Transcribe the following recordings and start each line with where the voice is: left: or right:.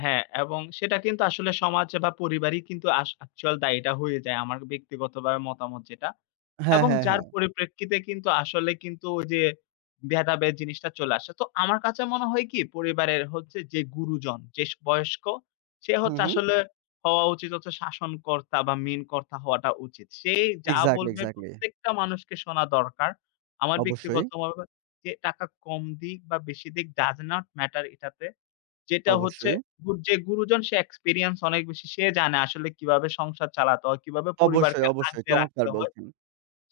left: হ্যাঁ এবং সেটা কিন্তু আসলে সমাজ বা পরিবারই কিন্তু আস এ্যাকচুয়াল দায়িটা হয়ে যায়। আমার ব্যক্তিগতভাবে মতামত যেটা।
right: হ্যাঁ,
left: এবং
right: হ্যাঁ,
left: যার
right: হ্যাঁ।
left: পরিপ্রেক্ষিতে কিন্তু আসলে কিন্তু ওই যে ভেদাভেদ জিনিসটা চলে আসে। তো আমার কাছে মনে হয় কি, পরিবারের হচ্ছে যে গুরুজন, যে স বয়স্ক সে
right: হুম,
left: হচ্ছে
right: হুম।
left: আসলে হওয়া উচিত হচ্ছে শাসনকর্তা বা মেইন কর্তা হওয়াটা উচিত। সেই যা
right: একজ্যাক্টলি,
left: বলবে
right: একজ্যাক্টলি।
left: প্রত্যেকটা মানুষকে শোনা দরকার। আমার
right: অবশ্যই।
left: ব্যক্তিগতভাবে যে টাকা কম দিক বা বেশি দিক ডাজ নট ম্যাটার এটাতে। যেটা হচ্ছে,
right: অবশ্যই।
left: গউ যে গুরুজন সে এক্সপিরিয়েন্স অনেক বেশি। সে জানে আসলে কিভাবে সংসার চালাতে হয়, কিভাবে
right: অবশ্যই,
left: পরিবারকে
right: অবশ্যই।
left: আঁকড়ে
right: চমৎকার
left: রাখতে
right: করে
left: হয়।
right: বলছেন।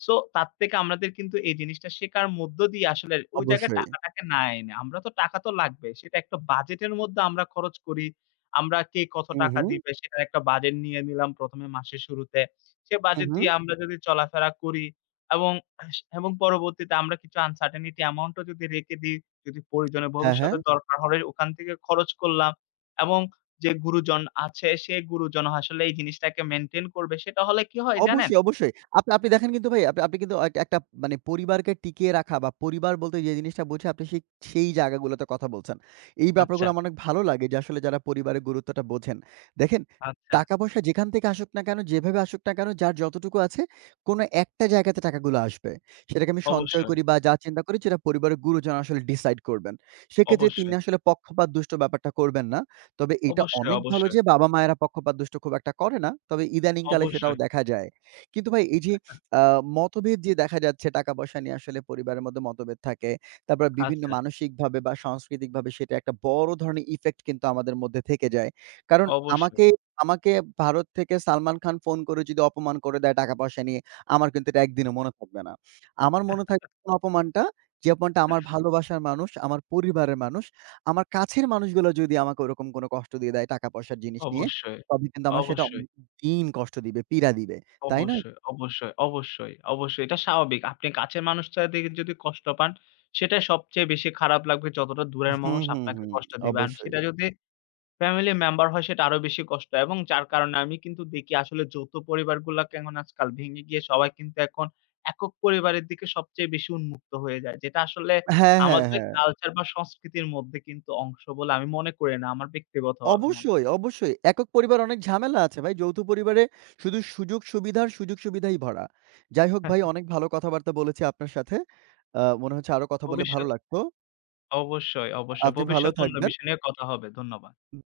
left: সো তার থেকে আমাদের কিন্তু এই জিনিসটা শেখার মধ্য দিয়েই আসলে ওই জায়গায়
right: অবশ্যই।
left: টাকা টাকে না এনে। আমরা তো টাকা তো লাগবেই। সেটা একটা বাজেট এর মধ্যে আমরা খরচ করি। আমরা কে কত
right: হু,
left: টাকা
right: হু।
left: দিবে সেটার একটা বাজেট নিয়ে নিলাম ১ম এ মাসের শুরুতে। সে
right: উ
left: বাজেট দিয়ে
right: হু।
left: আমরা যদি চলাফেরা করি এবং স এবং পরবর্তীতে আমরা কিছু uncertainty এ্যামাউন্টও যদি রেখে দিই, যদি প্রয়োজনে
right: হ্যাঁ, হ্যাঁ।
left: ভবিষ্যতে দরকার হয় ওখান থেকে খরচ করলাম এবং যে গুরুজন আছে সে গুরুজন আসলে এই জিনিসটাকে মেইনটেইন করবে সেটা হলে কি হয় জানেন?
right: অবশ্যই, অবশ্যই। আপনি আপনি দেখেন কিন্তু ভাই আপনি আপনি কিন্তু একটা একটা মানে পরিবারকে টিকিয়ে রাখা বা পরিবার বলতে যে জিনিসটা বুঝি আপনি সেই, সেই জায়গাগুলোতে কথা বলছেন। এই
left: আচ্ছা।
right: ব্যাপারগুলা আমার অনেক ভালো লাগে যে আসলে যারা পরিবারের গুরুত্বটা বোঝেন। দেখেন
left: আচ্ছা।
right: টাকা-পয়সা যেখান থেকে আসুক না কেনো, যেভাবে আসুক না কেনো যার যতটুকু আছে কোনো একটা জায়গাতে টাকাগুলা আসবে। সেটাকে আমি সঞ্চয়
left: অবশ্যই।
right: করি বা যা চিন্তা করি সেটা পরিবারের গুরুজন আসলে ডিসাইড করবেন। সেক্ষেত্রে তিনি
left: অবশ্যই।
right: আসলে পক্ষপাতদুষ্ট ব্যাপারটা করবেন না। তবে এইটা
left: অবশ্যই,
right: অনেক ভালো
left: অবশ্যই।
right: যে বাবা-মায়েরা পক্ষপাতদুষ্ট খুব একটা করে না। তবে ইদানিংকালে সেটাও
left: অবশ্যই।
right: দেখা যায়। কিন্তু ভাই এই যে
left: [unintelligible]
right: আ মতভেদ যে দেখা যাচ্ছে টাকা-পয়সা নিয়ে আসলে পরিবারের মধ্যে মতভেদ থাকে। তারপর বিভিন্ন
left: আচ্ছা।
right: মানসিকভাবে বা সাংস্কৃতিকভাবে সেটা একটা বড় ধরনের ইফেক্ট কিন্তু আমাদের মধ্যে থেকে যায়। কারণ
left: অবশ্যই।
right: আমাকে আমাকে ভারত থেকে সালমান খান ফোন করে যদি অপমান করে দেয় টাকা-পয়সা নিয়ে আমার কিন্তু এটা ১ দিনও মনে থাকবে না। আমার মনে থাকবে অপমানটা যে অপমানটা আমার ভালোবাসার মানুষ, আমার পরিবারের মানুষ, আমার কাছের মানুষগুলা যদি আমাকে ওরকম কোনো কষ্ট দিয়ে দেয় টাকা পয়সার জিনিস নিয়ে
left: অবশ্যই,
right: তবে কিন্তু আমার সেটা
left: অবশ্যই।
right: অনেক দিন কষ্ট দিবে, পীড়া দিবে। তাই নয়?
left: অবশ্যই, অবশ্যই, অবশ্যই, অবশ্যই এটা স্বাভাবিক। আপনি কাছের মানুষটার [unintelligible] যদি কষ্ট পান সেটা সবচেয়ে বেশি খারাপ লাগবে যতটা দূরের
right: হুম,
left: মানুষ
right: হুম,
left: আপনাকে
right: হুম,
left: কষ্ট দিবেন। আর
right: অবশ্যই।
left: সেটা যদি ফ্যামিলি মেম্বার হয় সেটা আরও বেশি কষ্ট এবং যার কারণে আমি কিন্তু দেখি আসলে যৌথ পরিবারগুলাকে এখন আজকাল ভেঙে গিয়ে সবাই কিন্তু এখন একক-পরিবারের দিকে সবচেয়ে বেশি উন্মুক্ত হয়ে যায়। যেটা আসলে
right: হ্যাঁ, হ্যাঁ,
left: আমাদের
right: হ্যাঁ।
left: কালচার বা সংস্কৃতির মধ্যে কিন্তু অংশ বলে আমি মনে করি না, আমার ব্যক্তিগতভাবে মন
right: অবশ্যই, অবশ্যই। একক-পরিবার অনেক ঝামেলা আছে ভাই। যৌথ পরিবারে শুধু সুযোগ-সুবিধার, সুযোগ-সুবিধাই ভরা। যাই হোক ভাই অনেক ভালো কথাবার্তা বলেছি আপনার সাথে। আ মনে হচ্ছে আরও কথা বললে ভালো
left: ভবিষ্যৎ।
right: লাগতো।
left: অবশ্যই, অবশ্যই।
right: আপনি ভালো
left: ভবিষ্যতে অন্য
right: থাকবেন।
left: বিষয় নিয়ে কথা হবে। ধন্যবাদ।